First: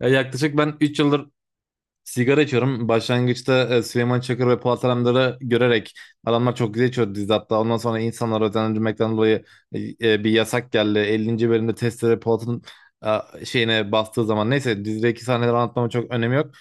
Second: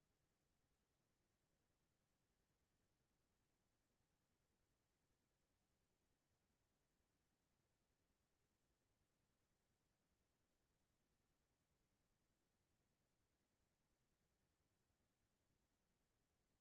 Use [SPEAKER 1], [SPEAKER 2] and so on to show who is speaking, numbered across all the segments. [SPEAKER 1] Ya yaklaşık ben 3 yıldır sigara içiyorum. Başlangıçta Süleyman Çakır ve Polat Alemdar'ı görerek adamlar çok güzel içiyordu dizide. Hatta ondan sonra insanlar özendirmekten dolayı bir yasak geldi. 50. bölümde testere Polat'ın şeyine bastığı zaman. Neyse dizideki sahneleri anlatmamın çok önemi yok.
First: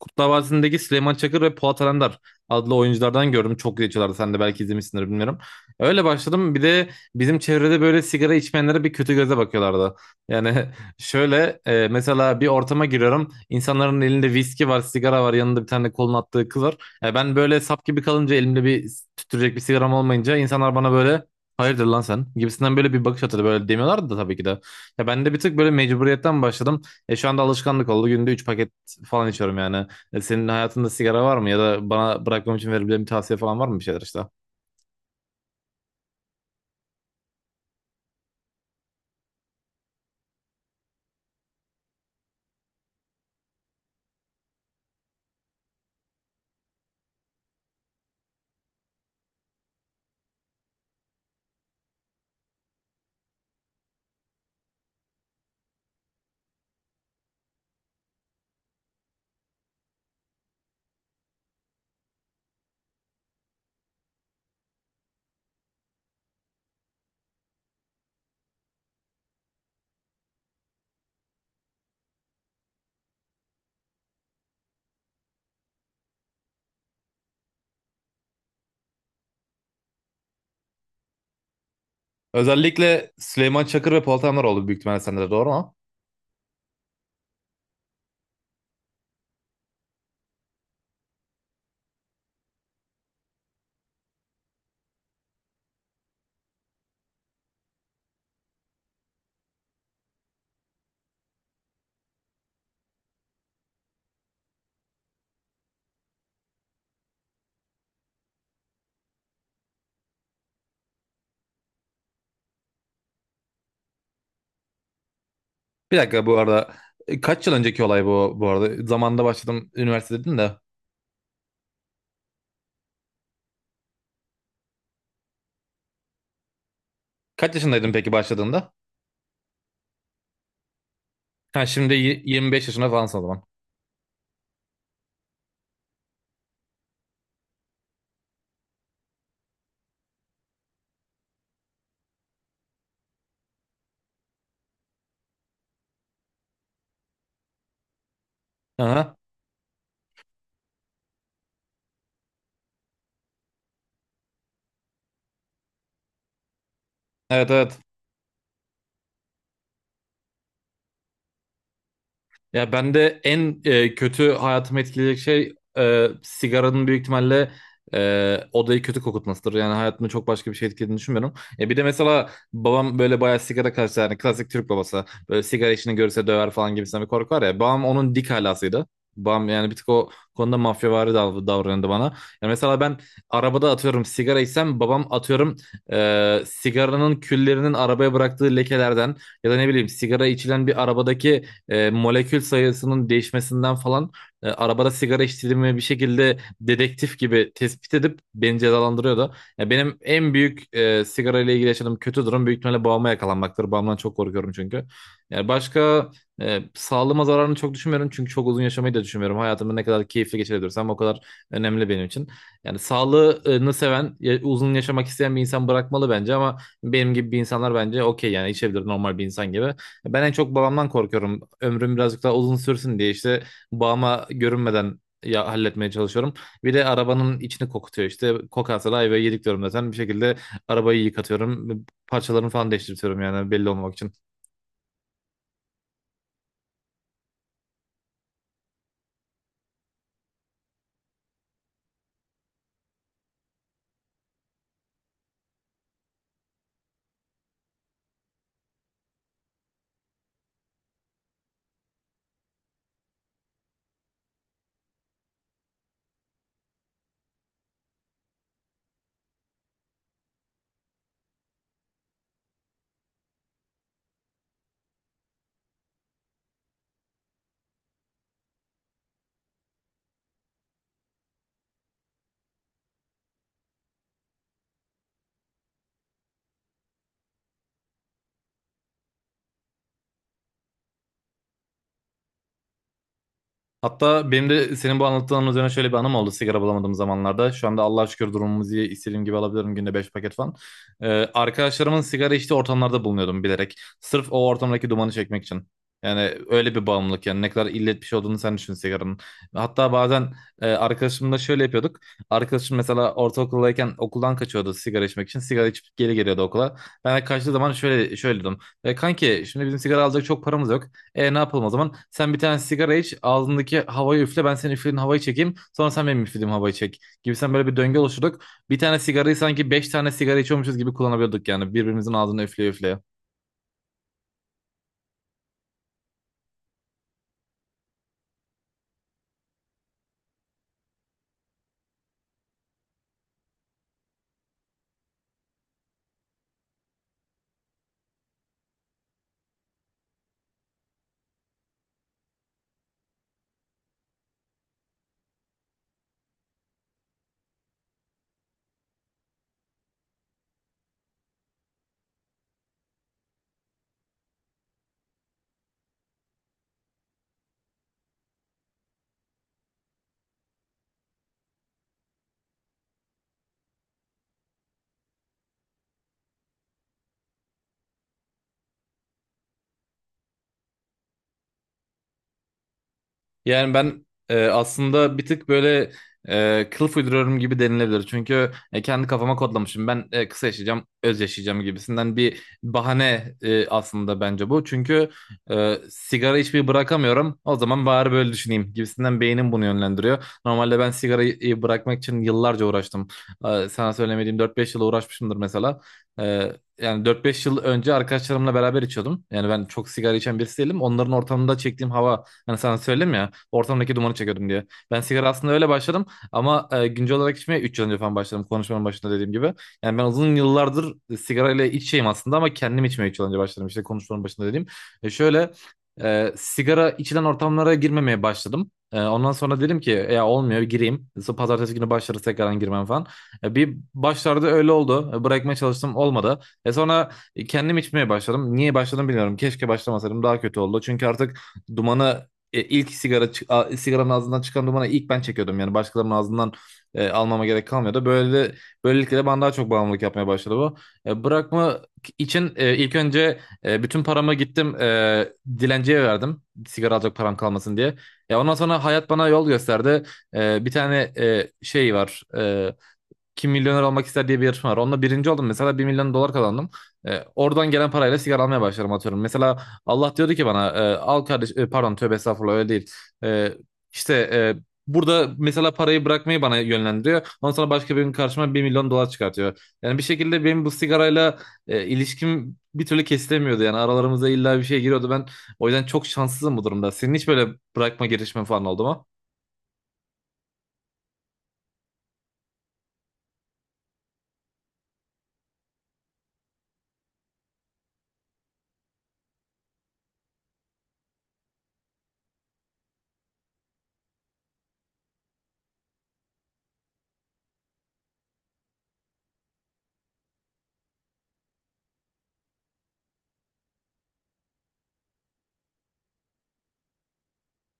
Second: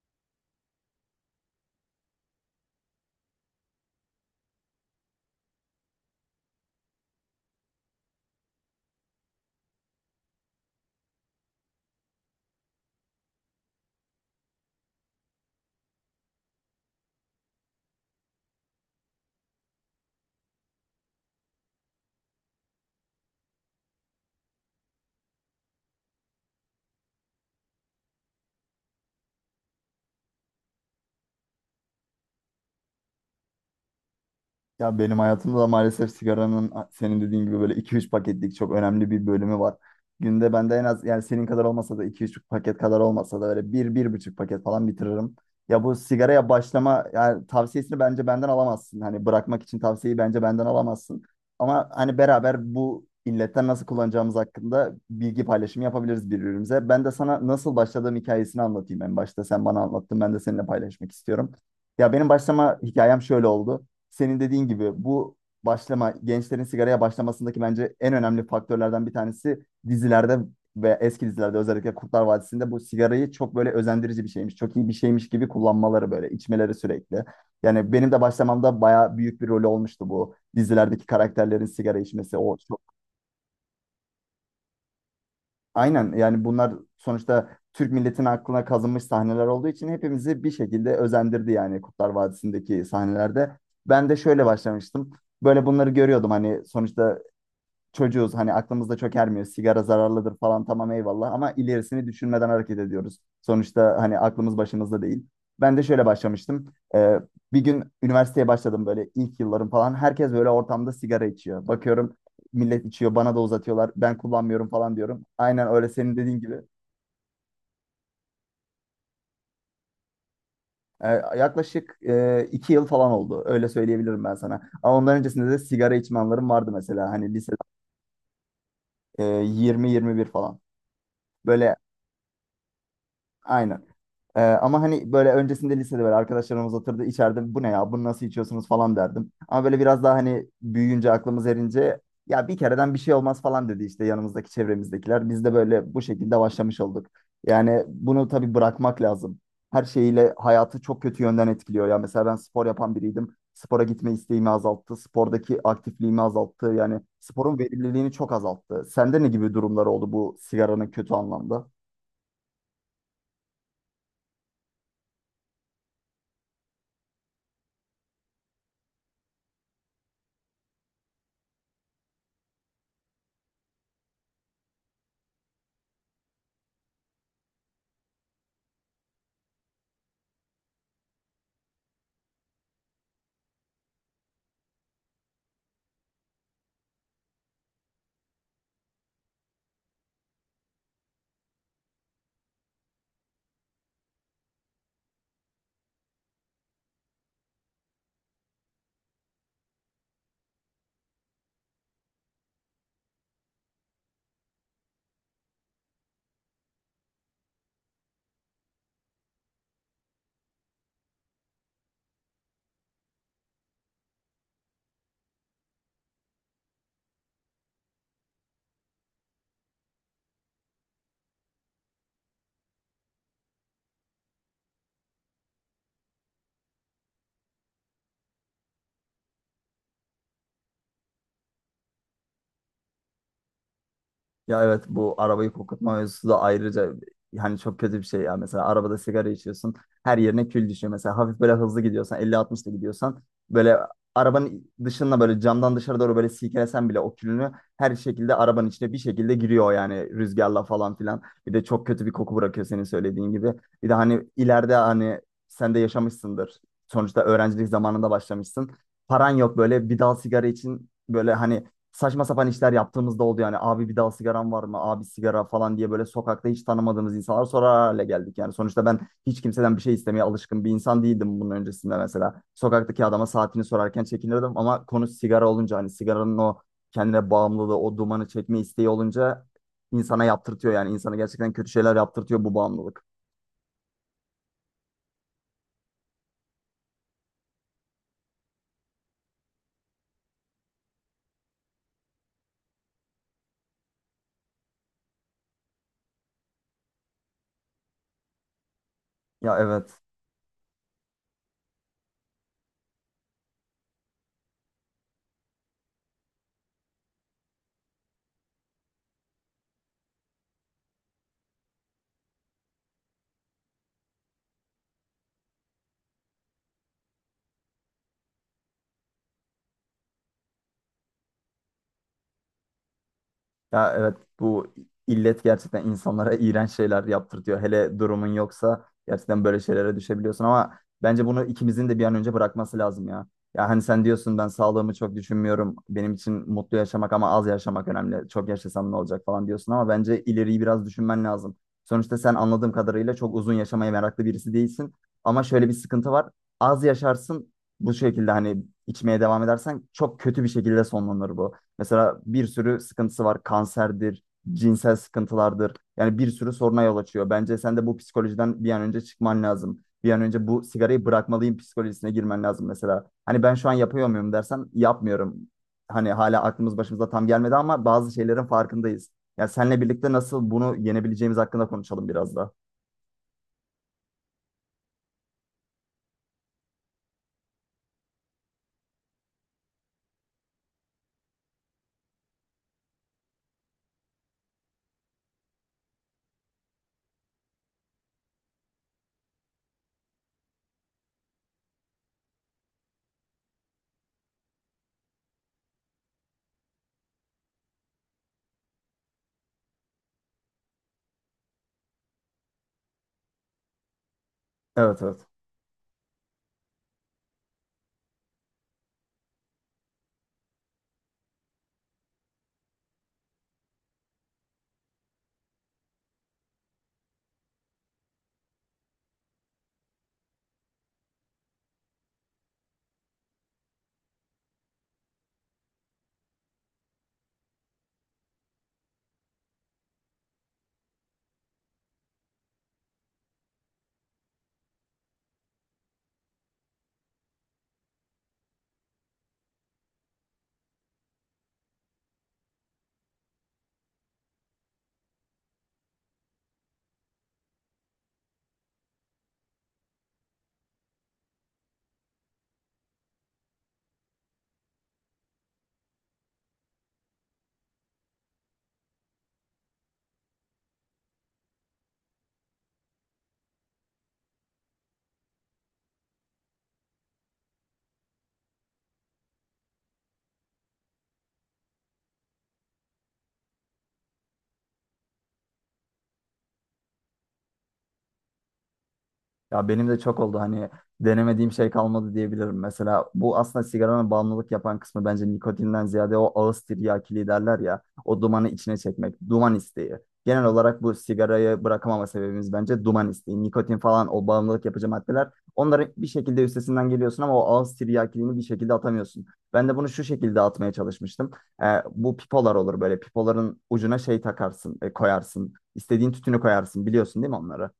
[SPEAKER 1] Kurtlar Vadisi'ndeki Süleyman Çakır ve Polat Alemdar adlı oyunculardan gördüm. Çok geçiyorlardı. Sen de belki izlemişsindir bilmiyorum. Öyle başladım. Bir de bizim çevrede böyle sigara içmeyenlere bir kötü göze bakıyorlardı. Yani şöyle mesela bir ortama giriyorum. İnsanların elinde viski var, sigara var. Yanında bir tane kolun attığı kız var. Ben böyle sap gibi kalınca elimde bir tüttürecek bir sigaram olmayınca insanlar bana böyle hayırdır lan sen gibisinden böyle bir bakış atıyordu. Böyle demiyorlardı da tabii ki de. Ya ben de bir tık böyle mecburiyetten başladım. Şu anda alışkanlık oldu. Günde 3 paket falan içiyorum yani. Senin hayatında sigara var mı ya da bana bırakmam için verebileceğin bir tavsiye falan var mı bir şeyler işte?
[SPEAKER 2] Ya benim hayatımda da maalesef sigaranın senin dediğin gibi böyle iki üç paketlik çok önemli bir bölümü var. Günde bende en az yani senin kadar olmasa da iki üç paket kadar olmasa da böyle bir bir buçuk paket falan bitiririm. Ya bu sigaraya başlama yani tavsiyesini bence benden alamazsın. Hani bırakmak için tavsiyeyi bence benden alamazsın. Ama hani beraber bu illetten nasıl kullanacağımız hakkında bilgi paylaşımı yapabiliriz birbirimize. Ben de sana nasıl başladığım hikayesini anlatayım en başta. Sen bana anlattın ben de seninle paylaşmak istiyorum. Ya benim başlama hikayem şöyle oldu senin dediğin gibi bu başlama gençlerin sigaraya başlamasındaki bence en önemli faktörlerden bir tanesi dizilerde ve eski dizilerde özellikle Kurtlar Vadisi'nde bu sigarayı çok böyle özendirici bir şeymiş, çok iyi bir şeymiş gibi kullanmaları böyle içmeleri sürekli. Yani benim de başlamamda bayağı büyük bir rolü olmuştu bu dizilerdeki karakterlerin sigara içmesi, o
[SPEAKER 1] Özellikle Süleyman Çakır ve Polat Alemdar oldu büyük ihtimalle sende de doğru mu?
[SPEAKER 2] aynen yani bunlar sonuçta Türk milletinin aklına kazınmış sahneler olduğu için hepimizi bir şekilde özendirdi yani Kurtlar Vadisi'ndeki sahnelerde. Ben de şöyle başlamıştım. Böyle bunları görüyordum hani sonuçta çocuğuz, hani aklımızda çok ermiyor. Sigara zararlıdır falan, tamam, eyvallah, ama ilerisini düşünmeden hareket ediyoruz. Sonuçta hani aklımız başımızda değil. Ben de şöyle başlamıştım. Ee, Bir gün üniversiteye başladım böyle ilk yıllarım falan. Herkes böyle ortamda sigara içiyor. Bakıyorum millet içiyor, bana da uzatıyorlar. Ben kullanmıyorum falan diyorum. Aynen öyle
[SPEAKER 1] Bir
[SPEAKER 2] senin
[SPEAKER 1] dakika bu
[SPEAKER 2] dediğin gibi.
[SPEAKER 1] arada kaç yıl önceki olay bu arada? Zamanında başladım üniversite dedin de.
[SPEAKER 2] Ee, Yaklaşık iki yıl falan oldu. Öyle söyleyebilirim ben sana. Ama ondan öncesinde de sigara içme anlarım vardı mesela. Hani lise,
[SPEAKER 1] Kaç yaşındaydın peki başladığında?
[SPEAKER 2] 20-21 falan.
[SPEAKER 1] Ha
[SPEAKER 2] Böyle,
[SPEAKER 1] şimdi 25 yaşında falansın o zaman.
[SPEAKER 2] aynen. Ama hani böyle öncesinde lisede böyle arkadaşlarımız oturdu içeride, bu ne ya, bunu nasıl içiyorsunuz falan derdim. Ama böyle biraz daha hani büyüyünce, aklımız erince, ya bir kereden bir şey olmaz falan dedi işte yanımızdaki çevremizdekiler. Biz de böyle bu şekilde başlamış olduk. Yani bunu tabii bırakmak
[SPEAKER 1] Aha.
[SPEAKER 2] lazım. Her şeyiyle hayatı çok kötü yönden etkiliyor. Ya mesela ben spor yapan biriydim. Spora gitme isteğimi azalttı. Spordaki aktifliğimi azalttı. Yani
[SPEAKER 1] Evet
[SPEAKER 2] sporun
[SPEAKER 1] evet.
[SPEAKER 2] verimliliğini çok azalttı. Sende ne gibi durumlar oldu bu sigaranın kötü anlamda?
[SPEAKER 1] Ya ben de en kötü hayatımı etkileyecek şey sigaranın büyük ihtimalle odayı kötü kokutmasıdır. Yani hayatımı çok başka bir şey etkilediğini düşünmüyorum. Bir de mesela babam böyle bayağı sigara karşı yani klasik Türk babası. Böyle sigara içini görse döver falan gibisinden bir korku var ya. Babam onun dik halasıydı. Babam yani bir tık o konuda mafyavari davranıyordu bana. Yani mesela ben arabada atıyorum sigara içsem babam atıyorum sigaranın küllerinin arabaya bıraktığı lekelerden ya da ne bileyim sigara içilen bir arabadaki molekül sayısının değişmesinden falan arabada sigara içtiğimi bir şekilde dedektif gibi tespit edip beni cezalandırıyordu. Ya benim en büyük sigara ile ilgili yaşadığım kötü durum büyük ihtimalle babama yakalanmaktır. Babamdan çok korkuyorum çünkü. Yani başka sağlığıma zararını çok düşünmüyorum çünkü çok uzun yaşamayı da düşünmüyorum. Hayatımı ne kadar keyifli geçirebilirsem o kadar önemli benim için. Yani sağlığını seven, uzun yaşamak isteyen bir insan bırakmalı bence ama benim gibi bir insanlar bence okey yani içebilir normal bir insan gibi. Ben en çok babamdan korkuyorum. Ömrüm birazcık daha uzun sürsün diye işte babama görünmeden ya halletmeye çalışıyorum. Bir de arabanın içini kokutuyor işte. Kokarsa da ayvayı yedik diyorum zaten. Bir şekilde arabayı yıkatıyorum. Parçalarını falan değiştiriyorum yani belli olmamak için.
[SPEAKER 2] Ya evet, bu arabayı kokutma mevzusu da ayrıca hani çok kötü bir şey ya. Mesela arabada sigara içiyorsun, her yerine kül düşüyor. Mesela hafif böyle hızlı gidiyorsan, elli altmışta gidiyorsan, böyle arabanın dışına böyle camdan dışarı doğru böyle silkelesen bile o külünü her şekilde arabanın içine bir şekilde giriyor yani, rüzgarla falan filan. Bir de çok kötü bir koku bırakıyor senin söylediğin gibi. Bir de hani ileride, hani sen de yaşamışsındır. Sonuçta öğrencilik zamanında başlamışsın. Paran yok, böyle bir dal sigara için böyle hani saçma sapan işler yaptığımızda oldu yani. Abi, bir daha sigaran var mı? Abi, sigara falan diye böyle sokakta hiç tanımadığımız insanlar sorar hale geldik. Yani sonuçta ben hiç kimseden bir şey istemeye alışkın bir insan değildim bunun öncesinde mesela. Sokaktaki adama saatini sorarken çekinirdim, ama konu sigara olunca hani sigaranın o kendine bağımlılığı, o dumanı çekme isteği olunca, insana yaptırtıyor yani. İnsana gerçekten kötü şeyler yaptırtıyor bu bağımlılık.
[SPEAKER 1] Hatta benim de senin bu anlattığın üzerine şöyle bir anım oldu sigara bulamadığım zamanlarda. Şu anda Allah'a şükür durumumuz iyi. İstediğim gibi alabiliyorum günde 5 paket falan. Ee, arkadaşlarımın sigara içtiği ortamlarda bulunuyordum bilerek. Sırf o ortamdaki dumanı çekmek için. Yani öyle bir bağımlılık yani ne kadar illet bir şey olduğunu sen düşün sigaranın.
[SPEAKER 2] Ya
[SPEAKER 1] Hatta
[SPEAKER 2] evet.
[SPEAKER 1] bazen arkadaşımla şöyle yapıyorduk. Arkadaşım mesela ortaokuldayken okuldan kaçıyordu sigara içmek için. Sigara içip geri geliyordu okula. Ben de kaçtığı zaman şöyle şöyle dedim. Kanki şimdi bizim sigara alacak çok paramız yok. Ne yapalım o zaman? Sen bir tane sigara iç, ağzındaki havayı üfle, ben senin üflediğin havayı çekeyim. Sonra sen benim üflediğim havayı çek. Gibi sen böyle bir döngü oluşturduk. Bir tane sigarayı sanki beş tane sigara içiyormuşuz gibi kullanabiliyorduk yani. Birbirimizin ağzını üfleye üfleye.
[SPEAKER 2] Ya evet, bu illet gerçekten insanlara iğrenç şeyler yaptırtıyor. Hele durumun yoksa gerçekten böyle şeylere düşebiliyorsun, ama bence bunu ikimizin de bir an önce bırakması lazım ya. Ya hani sen diyorsun ben sağlığımı çok düşünmüyorum. Benim için mutlu yaşamak ama az yaşamak önemli. Çok yaşasam ne olacak falan diyorsun, ama bence ileriyi biraz düşünmen lazım. Sonuçta sen anladığım kadarıyla çok uzun yaşamaya meraklı birisi değilsin. Ama şöyle bir sıkıntı var. Az yaşarsın bu şekilde, hani içmeye devam edersen çok kötü bir şekilde sonlanır bu. Mesela bir sürü sıkıntısı var. Kanserdir, cinsel sıkıntılardır. Yani bir sürü soruna yol açıyor. Bence sen de bu psikolojiden bir an önce çıkman lazım. Bir an önce bu sigarayı bırakmalıyım psikolojisine girmen lazım mesela. Hani ben şu an yapıyor muyum dersen, yapmıyorum. Hani hala aklımız başımıza tam gelmedi, ama bazı şeylerin farkındayız. Ya senle birlikte nasıl bunu yenebileceğimiz hakkında konuşalım biraz da.
[SPEAKER 1] Yani ben aslında bir tık böyle kılıf uyduruyorum gibi denilebilir. Çünkü kendi kafama kodlamışım. Ben kısa yaşayacağım, öz yaşayacağım gibisinden bir bahane aslında bence bu. Çünkü sigara içmeyi bırakamıyorum. O zaman bari böyle düşüneyim gibisinden beynim bunu yönlendiriyor. Normalde ben sigarayı bırakmak için yıllarca uğraştım. Sana söylemediğim dört beş yıl uğraşmışımdır mesela. E, Yani dört beş yıl önce arkadaşlarımla beraber içiyordum. Yani ben çok sigara içen birisi değilim. Onların ortamında çektiğim hava. Hani sana söyledim ya ortamdaki dumanı çekiyordum diye. Ben
[SPEAKER 2] Evet, evet.
[SPEAKER 1] sigara aslında öyle başladım ama güncel olarak içmeye 3 yıl önce falan başladım konuşmanın başında dediğim gibi. Yani ben uzun yıllardır sigara ile içeyim aslında ama kendim içmeye 3 yıl önce başladım işte konuşmanın başında dediğim. Şöyle sigara içilen ortamlara girmemeye başladım. Ondan sonra dedim ki ya olmuyor gireyim. Sonra Pazartesi günü başlarız tekrardan girmem falan. Bir başlarda öyle oldu. Bırakmaya çalıştım olmadı. Sonra kendim içmeye başladım. Niye başladım bilmiyorum. Keşke başlamasaydım daha kötü oldu. Çünkü artık dumanı e, ilk sigara çı- a- sigaranın ağzından çıkan dumanı ilk ben çekiyordum yani başkalarının ağzından almama gerek kalmıyordu. Böyle böylelikle de bana daha çok bağımlılık yapmaya başladı bu. Bırakma için ilk önce bütün paramı gittim dilenciye verdim. Sigara alacak param kalmasın diye. Ya ondan sonra hayat bana yol gösterdi. Bir tane şey var. Kim milyoner olmak ister diye bir yarışma var. Onunla birinci oldum mesela 1 milyon dolar kazandım. Oradan gelen parayla sigara almaya başlarım atıyorum. Mesela Allah diyordu ki bana al kardeş pardon tövbe estağfurullah öyle değil. E, işte burada mesela parayı bırakmayı bana yönlendiriyor. Ondan sonra başka birinin karşıma 1 milyon dolar çıkartıyor. Yani bir şekilde benim bu sigarayla ilişkim bir türlü kesilemiyordu. Yani aralarımıza illa bir şey giriyordu. Ben o yüzden çok şanssızım bu durumda. Senin hiç böyle bırakma girişimin falan oldu mu?
[SPEAKER 2] Ya benim de çok oldu, hani denemediğim şey kalmadı diyebilirim. Mesela bu aslında sigaranın bağımlılık yapan kısmı bence nikotinden ziyade o ağız tiryakiliği derler ya, o dumanı içine çekmek, duman isteği. Genel olarak bu sigarayı bırakamama sebebimiz bence duman isteği. Nikotin falan, o bağımlılık yapıcı maddeler, onların bir şekilde üstesinden geliyorsun ama o ağız tiryakiliğini bir şekilde atamıyorsun. Ben de bunu şu şekilde atmaya çalışmıştım. Ee, Bu pipolar olur, böyle pipoların ucuna şey takarsın, koyarsın. İstediğin tütünü koyarsın, biliyorsun değil mi onları?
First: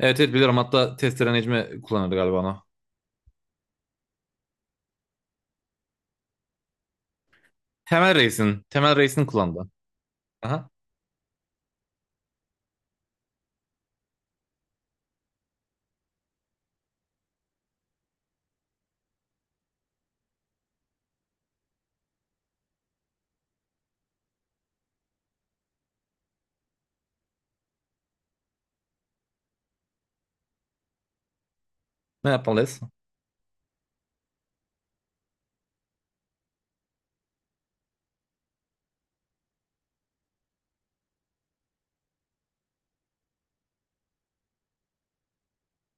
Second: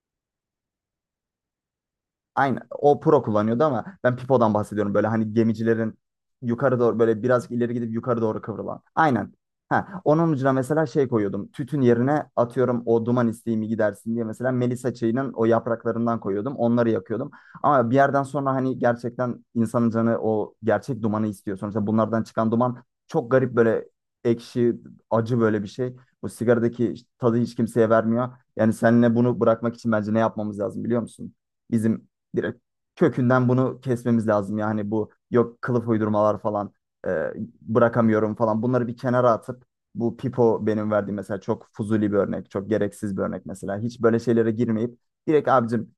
[SPEAKER 1] Evet evet biliyorum. Hatta testere Necmi kullanırdı galiba
[SPEAKER 2] Aynı.
[SPEAKER 1] onu.
[SPEAKER 2] O pro kullanıyordu, ama ben pipodan bahsediyorum. Böyle hani gemicilerin yukarı doğru böyle biraz ileri gidip
[SPEAKER 1] Temel
[SPEAKER 2] yukarı doğru
[SPEAKER 1] Reis'in.
[SPEAKER 2] kıvrılan.
[SPEAKER 1] Temel Reis'in
[SPEAKER 2] Aynen.
[SPEAKER 1] kullandı.
[SPEAKER 2] Ha, onun ucuna
[SPEAKER 1] Aha.
[SPEAKER 2] mesela şey koyuyordum. Tütün yerine atıyorum o duman isteğimi gidersin diye, mesela Melisa çayının o yapraklarından koyuyordum. Onları yakıyordum. Ama bir yerden sonra hani gerçekten insanın canı o gerçek dumanı istiyor. Sonuçta bunlardan çıkan duman çok garip, böyle ekşi, acı böyle bir şey. Bu sigaradaki işte tadı hiç kimseye vermiyor. Yani seninle bunu bırakmak için bence ne yapmamız lazım biliyor musun? Bizim
[SPEAKER 1] Ne
[SPEAKER 2] direkt
[SPEAKER 1] yapmalıyız?
[SPEAKER 2] kökünden bunu kesmemiz lazım. Yani bu yok kılıf uydurmalar falan, e, bırakamıyorum falan, bunları bir kenara atıp, bu pipo benim verdiğim mesela çok fuzuli bir örnek, çok gereksiz bir örnek mesela. Hiç böyle şeylere girmeyip direkt abicim,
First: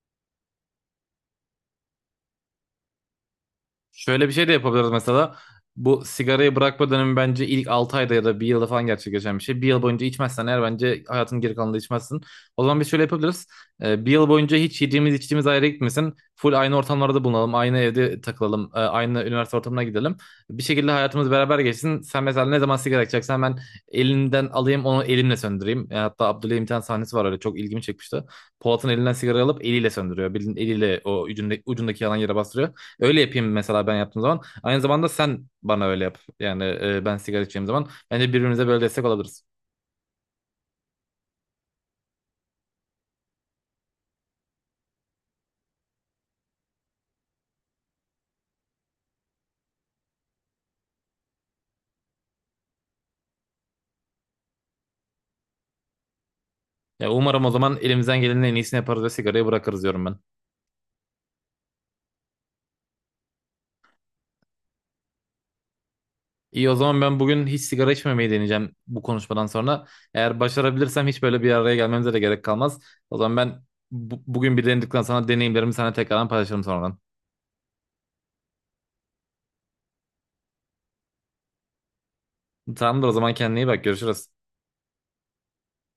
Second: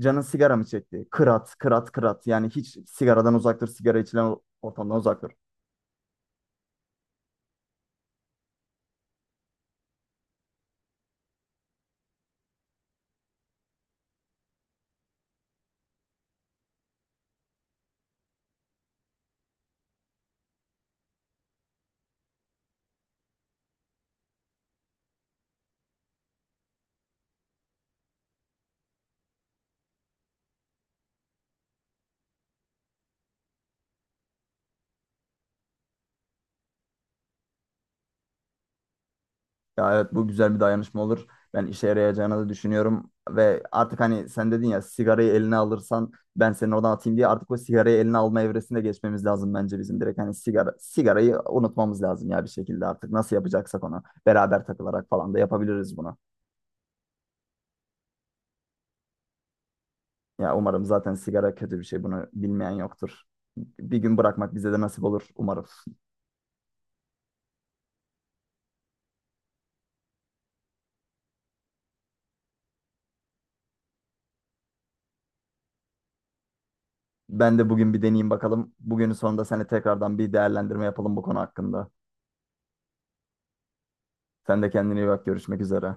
[SPEAKER 2] canın sigara mı çekti? Kırat, kırat, kırat. Yani hiç sigaradan uzak dur, sigara
[SPEAKER 1] Şöyle bir
[SPEAKER 2] içilen
[SPEAKER 1] şey de yapabiliriz
[SPEAKER 2] ortamdan uzak dur.
[SPEAKER 1] mesela. Bu sigarayı bırakma dönemi bence ilk 6 ayda ya da bir yılda falan gerçekleşen bir şey. Bir yıl boyunca içmezsen eğer bence hayatın geri kalanında içmezsin. O zaman biz şöyle yapabiliriz. Bir yıl boyunca hiç yediğimiz içtiğimiz ayrı gitmesin. Full aynı ortamlarda bulunalım. Aynı evde takılalım. Aynı üniversite ortamına gidelim. Bir şekilde hayatımız beraber geçsin. Sen mesela ne zaman sigara içeceksen ben elinden alayım onu elimle söndüreyim. Hatta Abdülhamit bir tane sahnesi var öyle çok ilgimi çekmişti. Polat'ın elinden sigara alıp eliyle söndürüyor. Bildiğin eliyle o ucundaki yalan yere bastırıyor. Öyle yapayım mesela ben yaptığım zaman. Aynı zamanda sen bana öyle yap. Yani ben sigara içeceğim zaman. Bence birbirimize böyle destek olabiliriz.
[SPEAKER 2] Ya evet, bu güzel bir dayanışma olur. Ben işe yarayacağını da düşünüyorum ve artık hani sen dedin ya, sigarayı eline alırsan ben seni oradan atayım diye, artık o sigarayı eline alma evresine geçmemiz lazım bence bizim, direkt hani sigarayı unutmamız lazım ya, bir şekilde artık nasıl yapacaksak onu beraber takılarak falan da yapabiliriz bunu.
[SPEAKER 1] Ya umarım o zaman elimizden gelenin en iyisini yaparız ve sigarayı bırakırız diyorum ben.
[SPEAKER 2] Ya umarım, zaten sigara kötü bir şey, bunu bilmeyen yoktur. Bir gün bırakmak bize de nasip olur umarım.
[SPEAKER 1] İyi o zaman ben bugün hiç sigara içmemeyi deneyeceğim bu konuşmadan sonra. Eğer başarabilirsem hiç böyle bir araya gelmemize de gerek kalmaz. O zaman ben bugün bir denedikten sonra deneyimlerimi sana tekrardan paylaşırım sonradan.
[SPEAKER 2] Ben de bugün bir deneyeyim bakalım. Bugünün sonunda seninle tekrardan bir değerlendirme yapalım bu konu hakkında.
[SPEAKER 1] Tamamdır o zaman kendine iyi bak görüşürüz.
[SPEAKER 2] Sen de kendine iyi bak, görüşmek üzere.